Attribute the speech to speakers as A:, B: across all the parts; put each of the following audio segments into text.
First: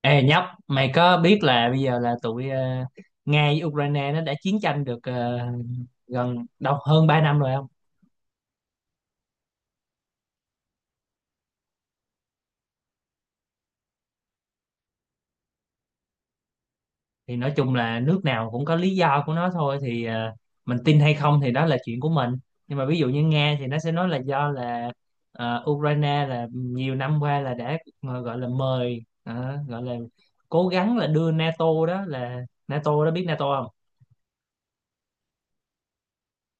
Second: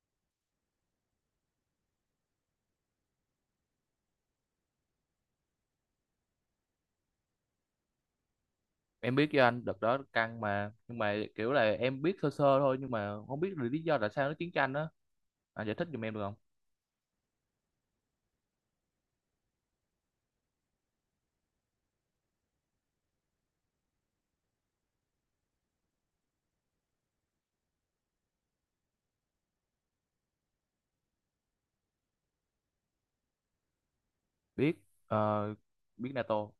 A: Ê nhóc, mày có biết là bây giờ là tụi Nga với Ukraine nó đã chiến tranh được gần đâu hơn 3 năm rồi không?
B: Em biết, với anh đợt đó căng mà nhưng mà kiểu là em biết sơ sơ thôi, nhưng mà không biết là lý do tại sao nó chiến tranh đó. Anh giải thích giùm em được không?
A: Thì nói chung là nước nào cũng có lý do của nó thôi thì mình tin hay không thì đó là chuyện của mình. Nhưng mà ví dụ như Nga thì nó sẽ nói là do là Ukraine là nhiều năm qua là đã gọi là mời gọi là cố gắng là đưa NATO, đó là NATO, đó biết NATO không?
B: Biết. ờ, Biết NATO.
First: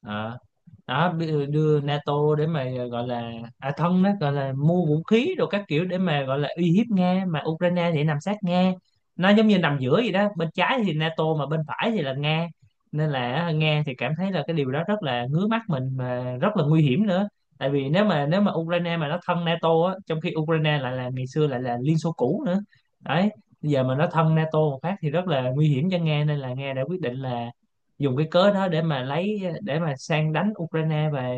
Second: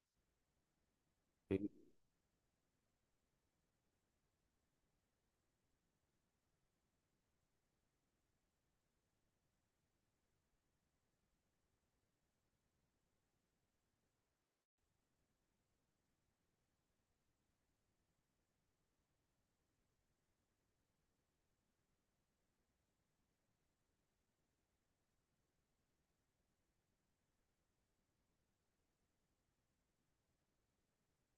A: Ờ. Đó
B: Thì
A: đưa NATO để mà gọi là à thân, đó gọi là mua vũ khí rồi các kiểu để mà gọi là uy hiếp Nga, mà Ukraine thì nằm sát Nga, nó giống như nằm giữa vậy đó, bên trái thì NATO mà bên phải thì là Nga, nên là Nga thì cảm thấy là cái điều đó rất là ngứa mắt mình mà rất là nguy hiểm nữa. Tại vì nếu mà Ukraine mà nó thân NATO á, trong khi Ukraine lại là ngày xưa lại là Liên Xô cũ nữa đấy, bây giờ mà nó thân NATO một phát thì rất là nguy hiểm cho Nga, nên là Nga đã quyết định là dùng cái cớ đó để mà lấy để mà sang đánh Ukraine và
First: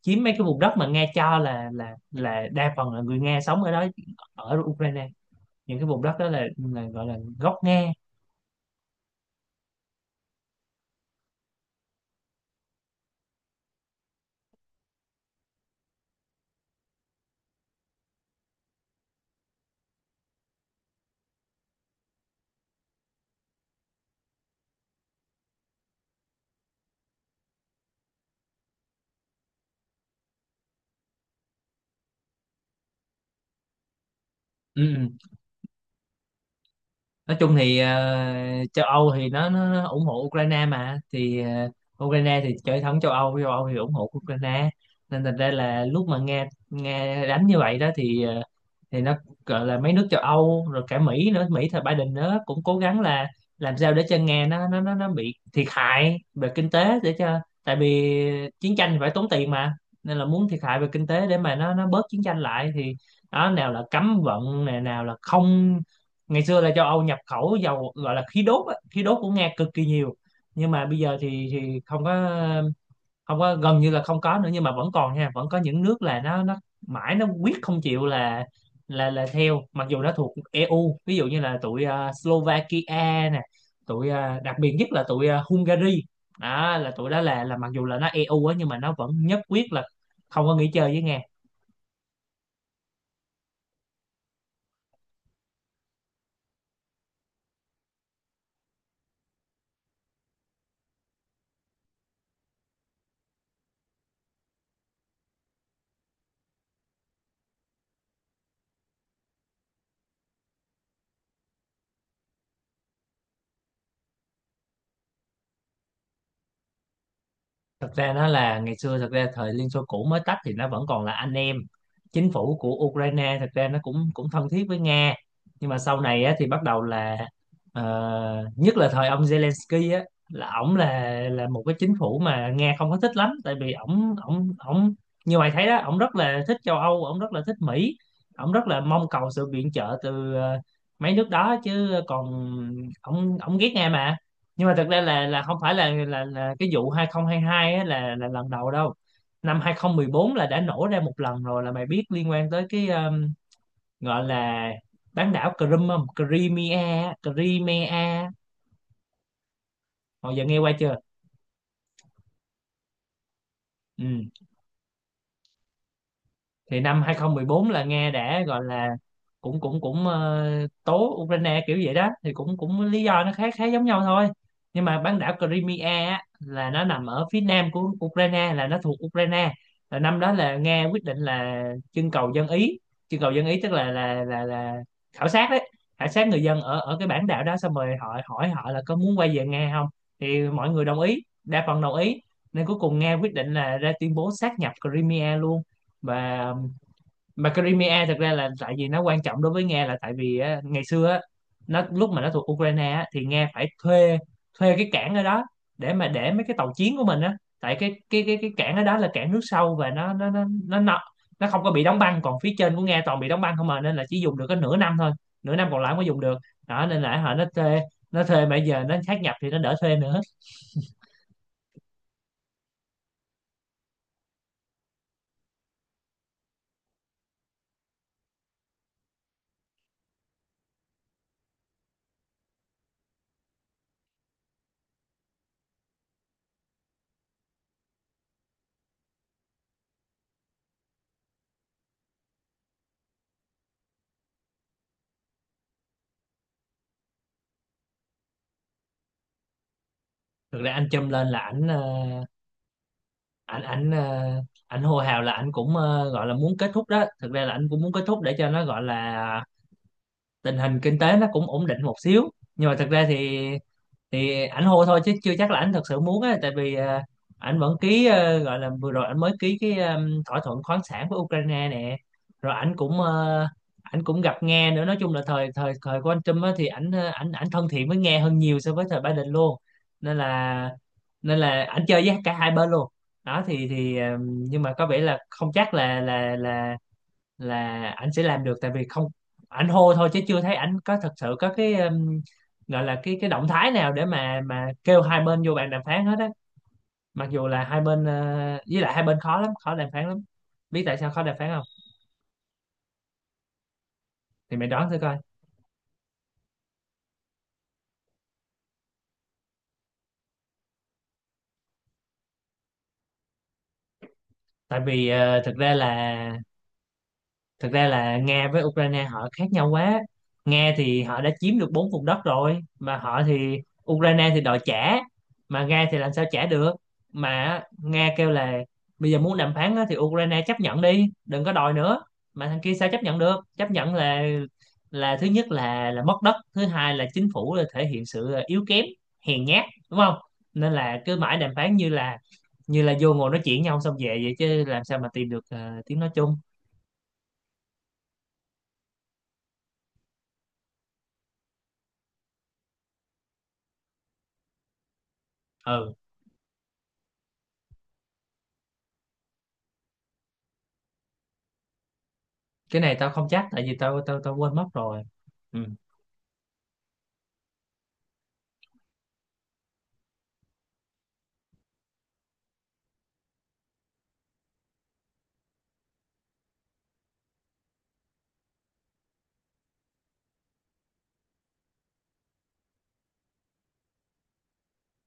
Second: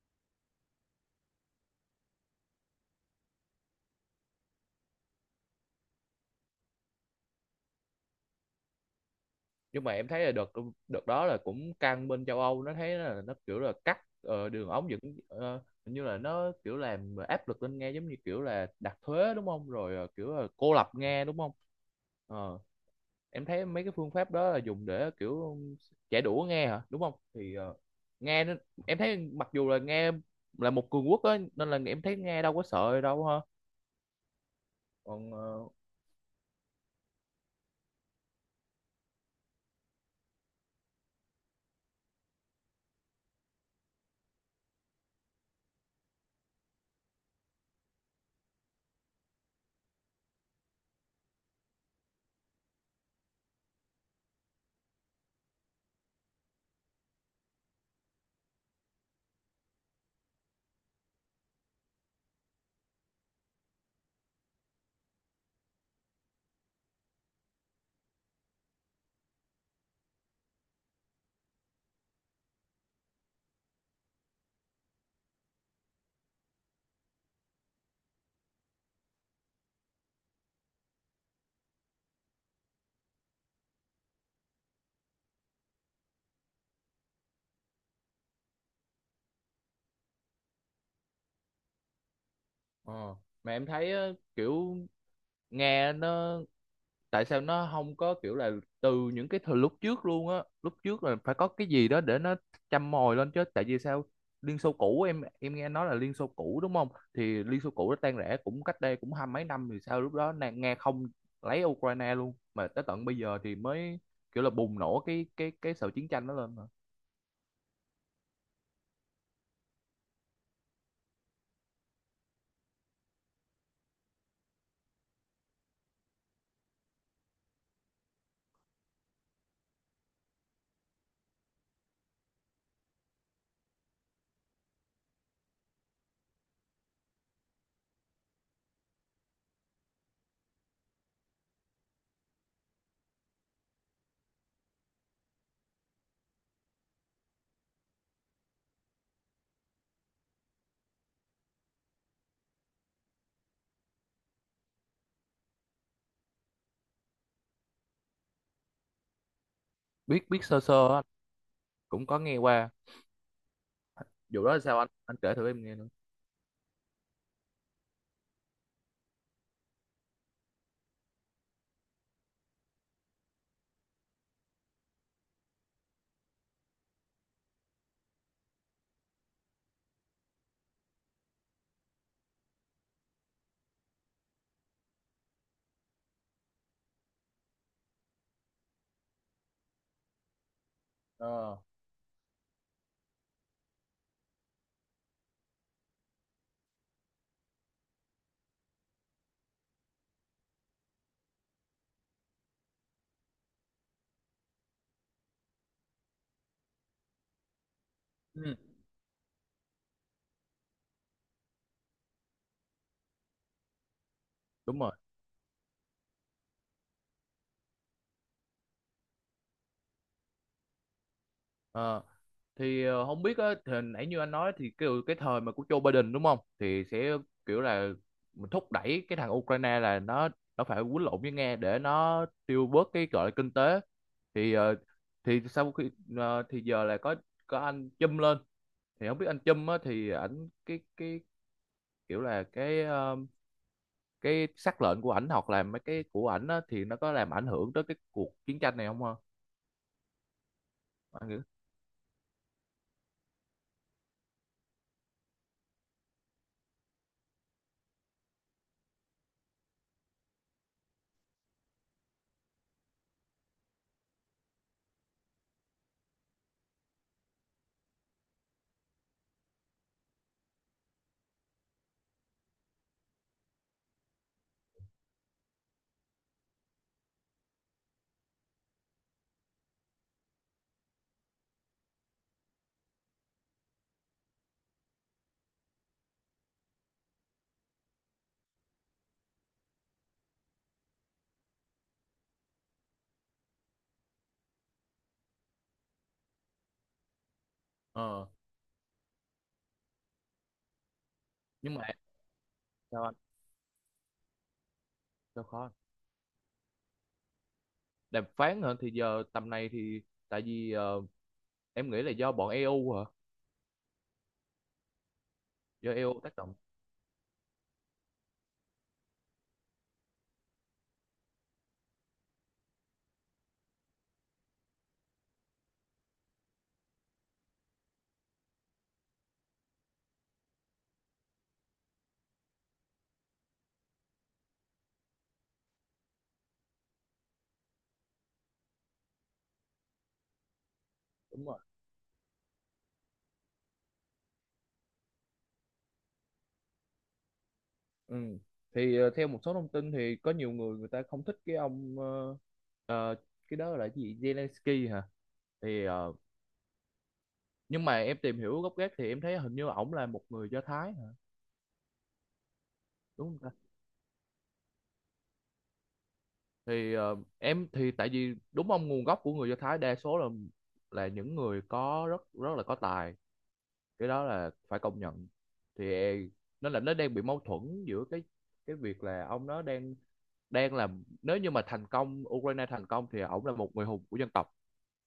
A: chiếm mấy cái vùng đất mà Nga cho là là đa phần là người Nga sống ở đó, ở Ukraine. Những cái vùng đất đó là gọi là gốc Nga.
B: nhưng mà em thấy là đợt đợt đó là cũng căng, bên châu Âu nó thấy là nó kiểu là cắt đường ống dẫn, hình như là nó kiểu làm áp lực lên Nga, giống như kiểu là đặt thuế đúng không, rồi kiểu là cô lập Nga đúng không. Ờ, em thấy mấy cái phương pháp đó là dùng để kiểu chạy đũa nghe hả đúng không, thì nghe nó- em thấy mặc dù là nghe là một cường quốc á nên là em thấy nghe đâu có sợ đâu ha.
A: Ừ. Ừ.
B: Còn
A: Nói chung thì châu Âu thì nó ủng hộ Ukraine mà, thì Ukraine thì chơi thống châu Âu, châu Âu thì ủng hộ Ukraine. Nên thành ra là lúc mà Nga Nga đánh như vậy đó thì thì nó gọi là mấy nước châu Âu rồi cả Mỹ nữa, Mỹ thời Biden nữa cũng cố gắng là làm sao để cho Nga nó bị thiệt hại về kinh tế, để cho, tại vì chiến tranh thì phải tốn tiền mà, nên là muốn thiệt hại về kinh tế để mà nó bớt chiến tranh lại thì đó, nào là cấm vận này, nào là không. Ngày xưa là châu Âu nhập khẩu dầu gọi là khí đốt á, khí đốt của Nga cực kỳ nhiều, nhưng mà bây giờ thì không có, gần như là không có nữa. Nhưng mà vẫn còn nha, vẫn có những nước là nó mãi nó quyết không chịu là là theo, mặc dù nó thuộc EU, ví dụ như là tụi Slovakia nè, tụi đặc biệt nhất là tụi Hungary. Đó là tụi đó là mặc dù là nó EU á, nhưng mà nó vẫn nhất quyết là không có nghỉ chơi với Nga.
B: ờ, mà em thấy, kiểu nghe nó, tại sao nó không có kiểu là từ những cái thời lúc trước luôn á, lúc trước là phải có cái gì đó để nó châm mồi lên chứ, tại vì sao Liên Xô cũ, em nghe nói là Liên Xô cũ đúng không, thì Liên Xô cũ nó tan rã cũng cách đây cũng hai mấy năm, thì sao lúc đó Nga không lấy Ukraine luôn mà tới tận bây giờ thì mới kiểu là bùng nổ cái sự chiến tranh đó lên mà.
A: Thật ra nó là ngày xưa, thật ra thời Liên Xô cũ mới tách thì nó vẫn còn là anh em, chính phủ của Ukraine thật ra nó cũng cũng thân thiết với Nga. Nhưng mà sau này á, thì bắt đầu là ờ, nhất là thời ông Zelensky á, là ổng là một cái chính phủ mà Nga không có thích lắm, tại vì ổng ổng ổng như mày thấy đó, ổng rất là thích châu Âu, ổng rất là thích Mỹ, ổng rất là mong cầu sự viện trợ từ mấy nước đó, chứ còn ổng ổng ghét Nga mà. Nhưng mà thật ra là không phải là cái vụ 2022 á, là lần đầu đâu, năm 2014 là đã nổ ra một lần rồi, là mày biết, liên quan tới cái gọi là bán đảo Crimea, Crimea, Crimea,
B: Biết,
A: hồi giờ
B: biết
A: nghe
B: sơ
A: qua
B: sơ
A: chưa?
B: á. Cũng có nghe qua.
A: Ừ.
B: Vụ đó là sao anh kể thử em nghe nữa.
A: Thì năm 2014 là Nga đã gọi là cũng cũng cũng tố Ukraine kiểu vậy đó, thì cũng cũng lý do nó khá khá giống nhau thôi. Nhưng mà bán đảo Crimea á, là nó nằm ở phía nam của Ukraine, là nó thuộc Ukraine, là năm đó là Nga quyết định là trưng cầu dân ý. Trưng cầu dân ý tức là khảo sát đấy, khảo sát người dân ở ở cái bán đảo đó, xong rồi họ hỏi họ là có muốn quay về Nga không, thì mọi người đồng ý,
B: Ờ.
A: đa phần đồng ý. Nên cuối cùng Nga quyết định là ra tuyên bố sáp nhập Crimea luôn. Và mà thực ra là tại vì nó quan trọng đối với Nga, là tại vì á, ngày xưa á, nó lúc mà nó thuộc Ukraine á, thì Nga phải thuê, thuê cái cảng ở đó để mà để mấy cái tàu chiến của mình á, tại
B: Ừ.
A: cái cảng ở đó là cảng nước sâu, và nó không có bị đóng băng, còn phía trên của Nga toàn bị đóng băng không à, nên là chỉ dùng được có nửa
B: Đúng rồi.
A: năm thôi, nửa năm còn lại không có dùng được đó. Nên là họ thuê nó thuê mà giờ nó sát nhập thì nó đỡ thuê nữa.
B: Ờ. Thì không biết á, thì hồi nãy như anh nói thì kiểu cái thời mà của Joe Biden đúng không, thì sẽ kiểu là mình thúc đẩy cái thằng Ukraine là nó phải quýnh lộn với Nga để nó tiêu bớt cái gọi là kinh tế. Thì thì sau khi thì giờ là có anh Trump lên, thì không biết anh Trump á thì ảnh cái kiểu là cái sắc lệnh của ảnh hoặc là mấy cái của ảnh á, thì nó có làm ảnh hưởng tới cái cuộc chiến tranh này không hả?
A: Thực ra anh châm lên
B: Anh nghĩ.
A: là ảnh ảnh ờ, ảnh hô hào là ảnh cũng gọi là muốn kết thúc đó, thực ra là ảnh cũng muốn kết thúc để cho nó gọi là tình hình kinh tế nó cũng ổn định một xíu. Nhưng mà thật ra thì ảnh hô thôi chứ chưa chắc là ảnh thật sự muốn á, tại vì ảnh vẫn ký gọi là vừa rồi ảnh mới ký cái thỏa thuận khoáng sản với Ukraine nè. Rồi ảnh cũng gặp Nga nữa. Nói chung là thời thời thời của anh Trump á, thì ảnh ờ, ảnh ảnh thân thiện với Nga hơn nhiều so với thời Biden luôn. Nên là nên là ảnh chơi với cả hai bên luôn. Đó thì nhưng mà có vẻ là không chắc là là ảnh sẽ làm được, tại vì không, ảnh hô thôi chứ chưa thấy ảnh có thật sự có cái gọi là cái động thái nào để mà kêu hai bên vô bàn đàm phán hết á, mặc dù là hai bên
B: Ờ.
A: với lại hai bên khó lắm, khó đàm phán lắm. Biết tại sao khó đàm phán không?
B: Nhưng mà sao anh,
A: Thì mày đoán thử coi.
B: sao khó đàm phán hả, thì giờ tầm này thì tại vì em nghĩ là do bọn EU hả,
A: Tại vì
B: do EU tác động.
A: thực ra là Nga với Ukraine họ khác nhau quá. Nga thì họ đã chiếm được bốn vùng đất rồi mà họ thì, Ukraine thì đòi trả, mà Nga thì làm sao trả được. Mà Nga kêu là bây giờ muốn đàm phán á, thì Ukraine chấp nhận đi, đừng có đòi nữa, mà thằng kia sao chấp nhận được, chấp nhận là thứ nhất là mất đất, thứ hai là chính phủ là thể hiện sự à, yếu kém, hèn nhát, đúng không? Nên là cứ mãi
B: Đúng
A: đàm
B: rồi.
A: phán như là vô ngồi nói chuyện nhau xong về vậy, chứ làm sao mà tìm được tiếng nói chung.
B: Ừ. Thì theo một số thông tin thì có nhiều người người ta không thích cái ông, ờ, cái đó là cái gì, Zelensky hả? Thì
A: Ừ.
B: nhưng mà em tìm hiểu gốc gác thì em thấy hình như ổng là một người Do Thái hả,
A: Cái này tao không
B: đúng không
A: chắc
B: ta?
A: tại vì tao tao tao quên mất rồi. Ừ.
B: Thì em thì tại vì đúng ông nguồn gốc của người Do Thái đa số là những người có rất rất là có tài, cái đó là phải công nhận. Thì nó là nó đang bị mâu thuẫn giữa cái việc là ông nó đang đang làm, nếu như mà thành công, Ukraine thành công thì ổng là một người hùng của dân tộc,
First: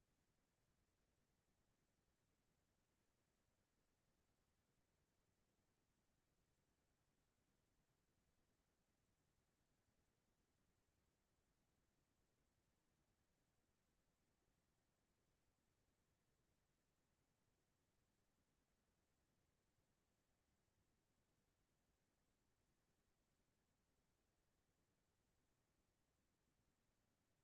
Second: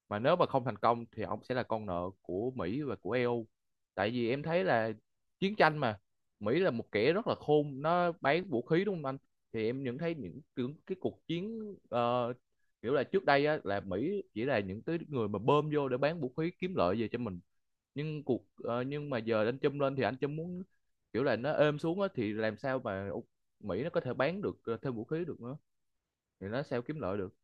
B: mà nếu mà không thành công thì ông sẽ là con nợ của Mỹ và của EU. Tại vì em thấy là chiến tranh mà, Mỹ là một kẻ rất là khôn, nó bán vũ khí đúng không anh. Thì em nhận thấy những cái cuộc chiến, kiểu là trước đây á, là Mỹ chỉ là những cái người mà bơm vô để bán vũ khí kiếm lợi về cho mình. Nhưng nhưng mà giờ anh Trump lên thì anh Trump muốn kiểu là nó êm xuống á, thì làm sao mà Mỹ nó có thể bán được thêm vũ khí được nữa, thì nó sao kiếm lợi được.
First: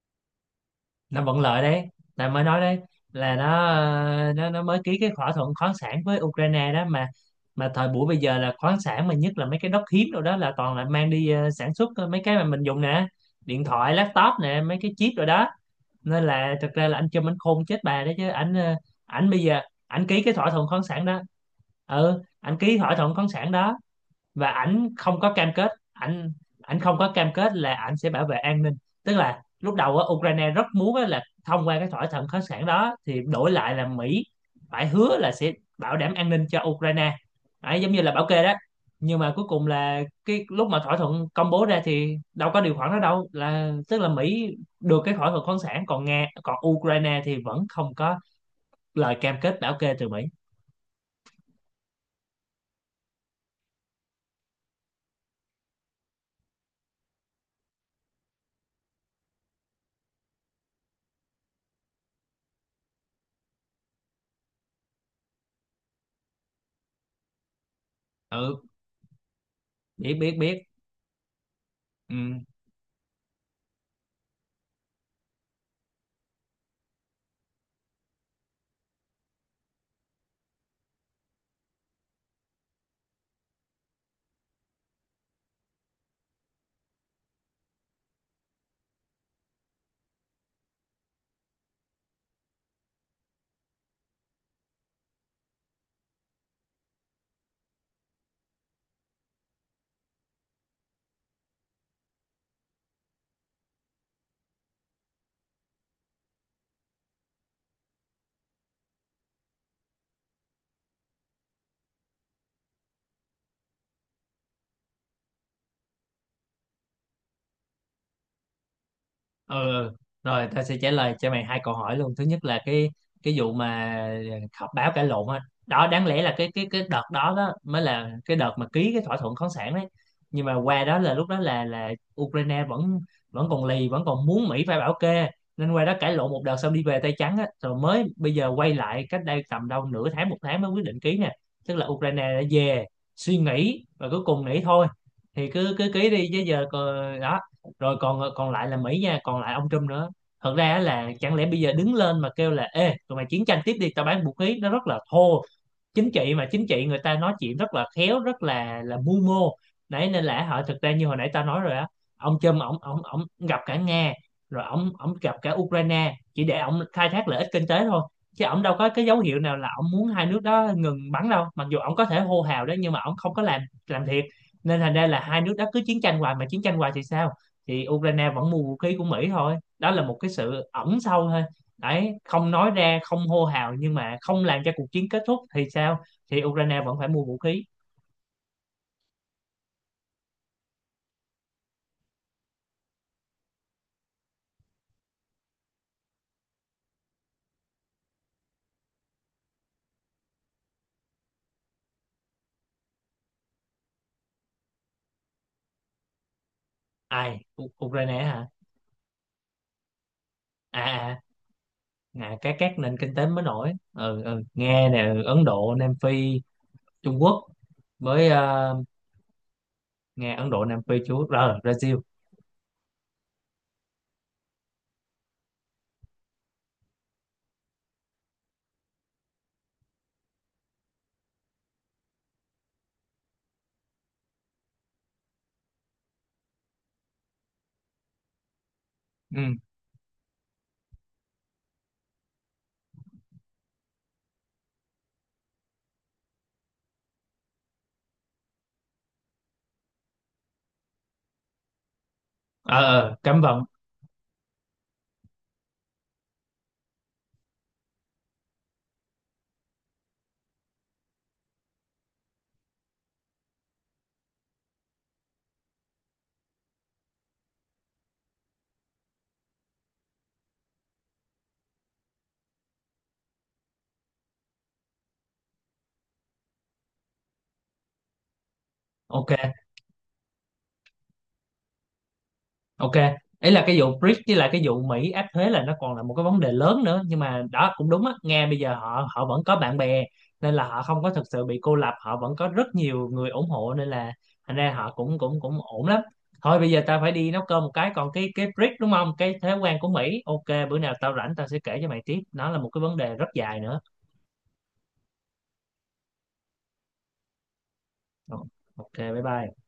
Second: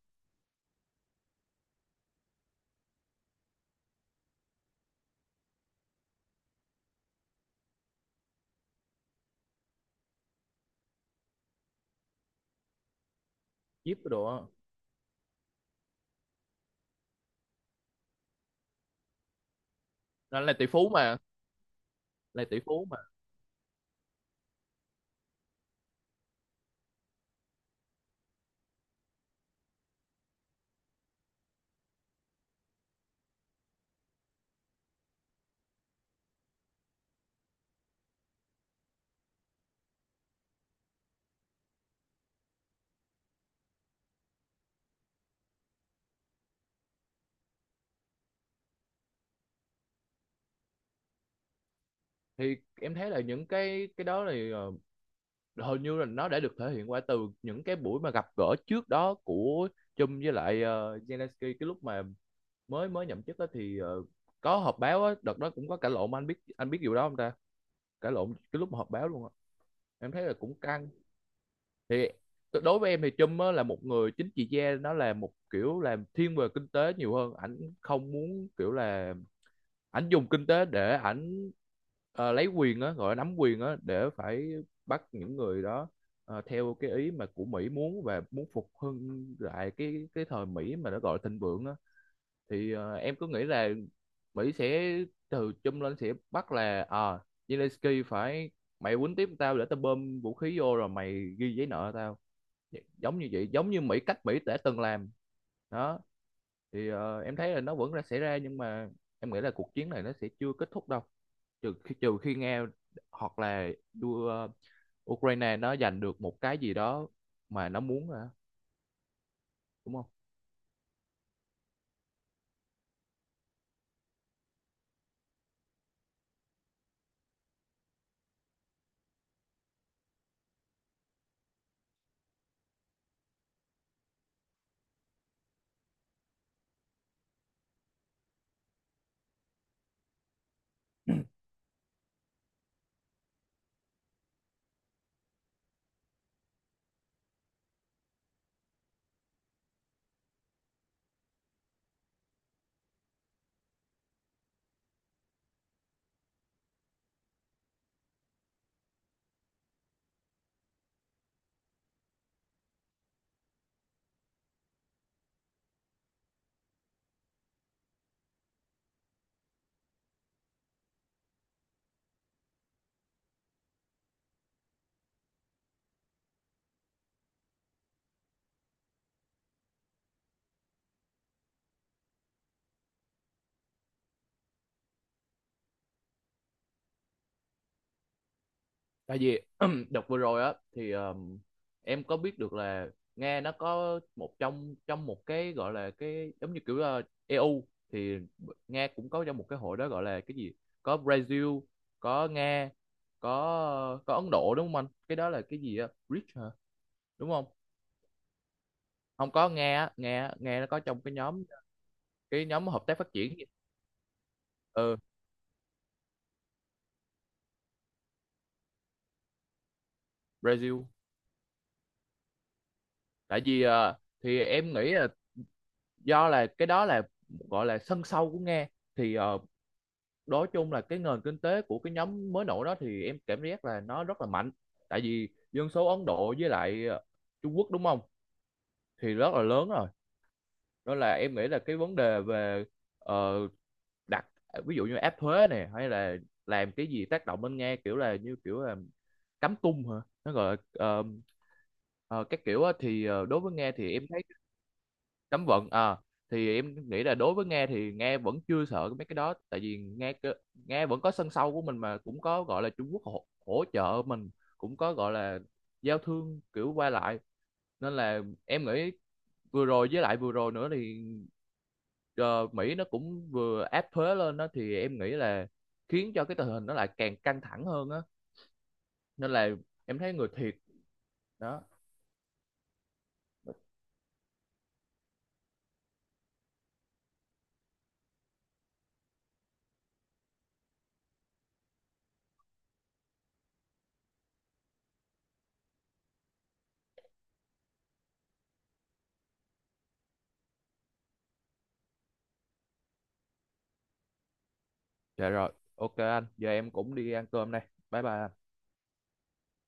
A: Nó vẫn lợi đấy, tao mới nói đấy là nó mới ký cái thỏa thuận khoáng sản với Ukraine đó mà. Mà thời buổi bây giờ là khoáng sản mà, nhất là mấy cái đất hiếm rồi đó, là toàn là mang đi sản xuất mấy cái mà mình dùng nè, điện thoại,
B: Jeep cái đồ
A: laptop
B: á.
A: nè, mấy cái chip rồi đó. Nên là thực ra là anh Trump anh khôn chết bà đấy chứ, ảnh ảnh bây giờ ảnh ký cái
B: Nó
A: thỏa
B: là tỷ
A: thuận khoáng
B: phú
A: sản
B: mà.
A: đó. Ừ,
B: Là
A: ảnh
B: tỷ
A: ký
B: phú.
A: thỏa thuận khoáng sản đó, và ảnh không có cam kết, ảnh ảnh không có cam kết là ảnh sẽ bảo vệ an ninh. Tức là lúc đầu á, Ukraine rất muốn á, là thông qua cái thỏa thuận khoáng sản đó thì đổi lại là Mỹ phải hứa là sẽ bảo đảm an ninh cho Ukraine. Đấy, giống như là bảo kê đó. Nhưng mà cuối cùng là cái lúc mà thỏa thuận công bố ra thì đâu có điều khoản đó đâu, là tức là Mỹ được cái thỏa thuận khoáng sản, còn Nga, còn Ukraine thì vẫn không có lời cam kết bảo kê từ Mỹ.
B: Thì em thấy là những cái đó thì hầu như là nó đã được thể hiện qua từ những cái buổi mà gặp gỡ trước đó của Chung với lại Zelensky, cái lúc mà mới mới nhậm chức á thì có họp báo á, đợt đó cũng có cãi lộn mà, anh biết, anh biết điều đó không ta? Cãi lộn cái
A: Ừ.
B: lúc mà họp báo luôn á. Em
A: Biết
B: thấy là
A: biết
B: cũng
A: biết.
B: căng. Thì
A: Ừ.
B: đối với em thì Chung á là một người chính trị gia, nó là một kiểu làm thiên về kinh tế nhiều hơn, ảnh không muốn kiểu là ảnh dùng kinh tế để ảnh lấy quyền á, gọi là nắm quyền á để phải bắt những người đó theo cái ý mà của Mỹ muốn và muốn phục hưng lại cái thời Mỹ mà nó gọi là thịnh vượng á. Thì em cứ nghĩ là Mỹ sẽ từ chung lên sẽ bắt là à, Zelensky phải, mày quýnh tiếp tao để tao bơm vũ khí vô rồi mày ghi giấy nợ tao, giống như vậy, giống như Mỹ, cách Mỹ đã từng làm đó. Thì em thấy là nó vẫn đã xảy ra, nhưng mà em nghĩ là cuộc chiến này nó sẽ chưa kết thúc đâu, trừ khi Nga hoặc là đua, Ukraine nó giành được một cái gì đó mà nó muốn hả?
A: Ừ.
B: Đúng không.
A: Rồi tao sẽ trả lời cho mày hai câu hỏi luôn. Thứ nhất là cái vụ mà họp báo cãi lộn á, đó đáng lẽ là cái đợt đó, đó mới là cái đợt mà ký cái thỏa thuận khoáng sản đấy. Nhưng mà qua đó là lúc đó là Ukraine vẫn vẫn còn lì, vẫn còn muốn Mỹ phải bảo kê, nên qua đó cãi lộn một đợt xong đi về tay trắng á, rồi mới bây giờ quay lại cách đây tầm đâu nửa tháng, một tháng mới quyết định ký nè. Tức là Ukraine đã về suy nghĩ và cuối cùng nghĩ thôi thì cứ cứ ký đi, chứ giờ còn đó. Rồi còn còn lại là Mỹ nha, còn lại ông Trump nữa. Thật ra á là chẳng lẽ bây giờ đứng lên mà kêu là ê tụi mày chiến tranh tiếp đi tao bán vũ khí, nó rất là thô. Chính trị mà, chính trị người ta nói chuyện rất là khéo, rất là mưu mô đấy. Nên là họ, thực ra như hồi nãy tao nói rồi á, ông Trump ông gặp cả Nga rồi ông gặp cả Ukraine chỉ để ông khai thác lợi ích kinh tế thôi, chứ ông đâu có cái dấu hiệu nào là ông muốn hai nước đó ngừng bắn đâu. Mặc dù ông có thể hô hào đó, nhưng mà ông không có làm thiệt. Nên thành ra là hai nước đó cứ chiến tranh hoài, mà chiến tranh hoài thì sao? Thì Ukraine vẫn mua vũ khí của Mỹ thôi. Đó là một cái sự ẩn sâu thôi đấy, không nói ra không hô hào nhưng mà không làm cho cuộc chiến kết thúc thì sao? Thì Ukraine vẫn phải mua vũ khí.
B: Tại vì đợt vừa rồi á thì em có biết được là Nga nó có một trong trong một cái gọi là cái giống như kiểu là EU, thì Nga cũng có trong một cái hội đó, gọi là cái gì, có Brazil, có Nga, có Ấn Độ, đúng không anh, cái đó là cái gì á, BRICS hả, đúng
A: Ai
B: không?
A: Ukraine hả?
B: Không, có Nga á, Nga Nga nó
A: à
B: có trong cái
A: à,
B: nhóm,
A: à
B: cái
A: các
B: nhóm hợp
A: nền
B: tác phát
A: kinh tế
B: triển
A: mới
B: gì?
A: nổi. Ừ, ừ. Nga
B: Ừ.
A: nè, Ấn Độ, Nam Phi, Trung Quốc với Nga, Ấn Độ, Nam
B: Brazil.
A: Phi, Trung Quốc rồi Brazil.
B: Tại vì thì em nghĩ là do là cái đó là gọi là sân sau của Nga. Thì nói chung là cái nền kinh tế của cái nhóm mới nổi đó thì em cảm giác là nó rất là mạnh, tại vì dân số Ấn Độ với lại Trung Quốc đúng không, thì rất
A: Ừ.
B: là lớn rồi. Đó là em nghĩ là cái vấn đề về ờ, đặt ví dụ như áp thuế này hay là làm cái gì tác động lên nghe, kiểu là như kiểu là cắm tung hả, nó gọi là ờ, các kiểu á, thì
A: Ờ
B: đối
A: Cấm
B: với
A: vận.
B: Nga thì em thấy cấm vận à. Thì em nghĩ là đối với Nga thì Nga vẫn chưa sợ mấy cái đó, tại vì Nga vẫn có sân sau của mình, mà cũng có gọi là Trung Quốc hỗ trợ mình, cũng có gọi là giao thương kiểu qua lại. Nên là em nghĩ vừa rồi với lại vừa rồi nữa thì ờ, Mỹ nó cũng vừa áp thuế lên đó, thì em nghĩ là khiến cho cái tình hình nó lại càng căng thẳng hơn á. Nên là
A: Ok.
B: em thấy người thiệt đó.
A: Ok, ấy là cái vụ BRICS với lại cái vụ Mỹ áp thuế là nó còn là một cái vấn đề lớn nữa, nhưng mà đó cũng đúng á, Nga bây giờ họ họ vẫn có bạn bè, nên là họ không có thực sự bị cô lập, họ vẫn có rất nhiều người ủng hộ nên là thành ra họ cũng cũng cũng ổn lắm. Thôi bây giờ tao phải đi nấu cơm một cái, còn cái BRICS đúng không? Cái thuế quan của Mỹ. Ok, bữa nào tao rảnh tao sẽ kể cho mày tiếp, nó là một cái vấn đề rất dài nữa.
B: Dạ rồi, ok anh, giờ em cũng đi ăn cơm đây, bye bye
A: Ờ,
B: anh.
A: Ok, bye bye.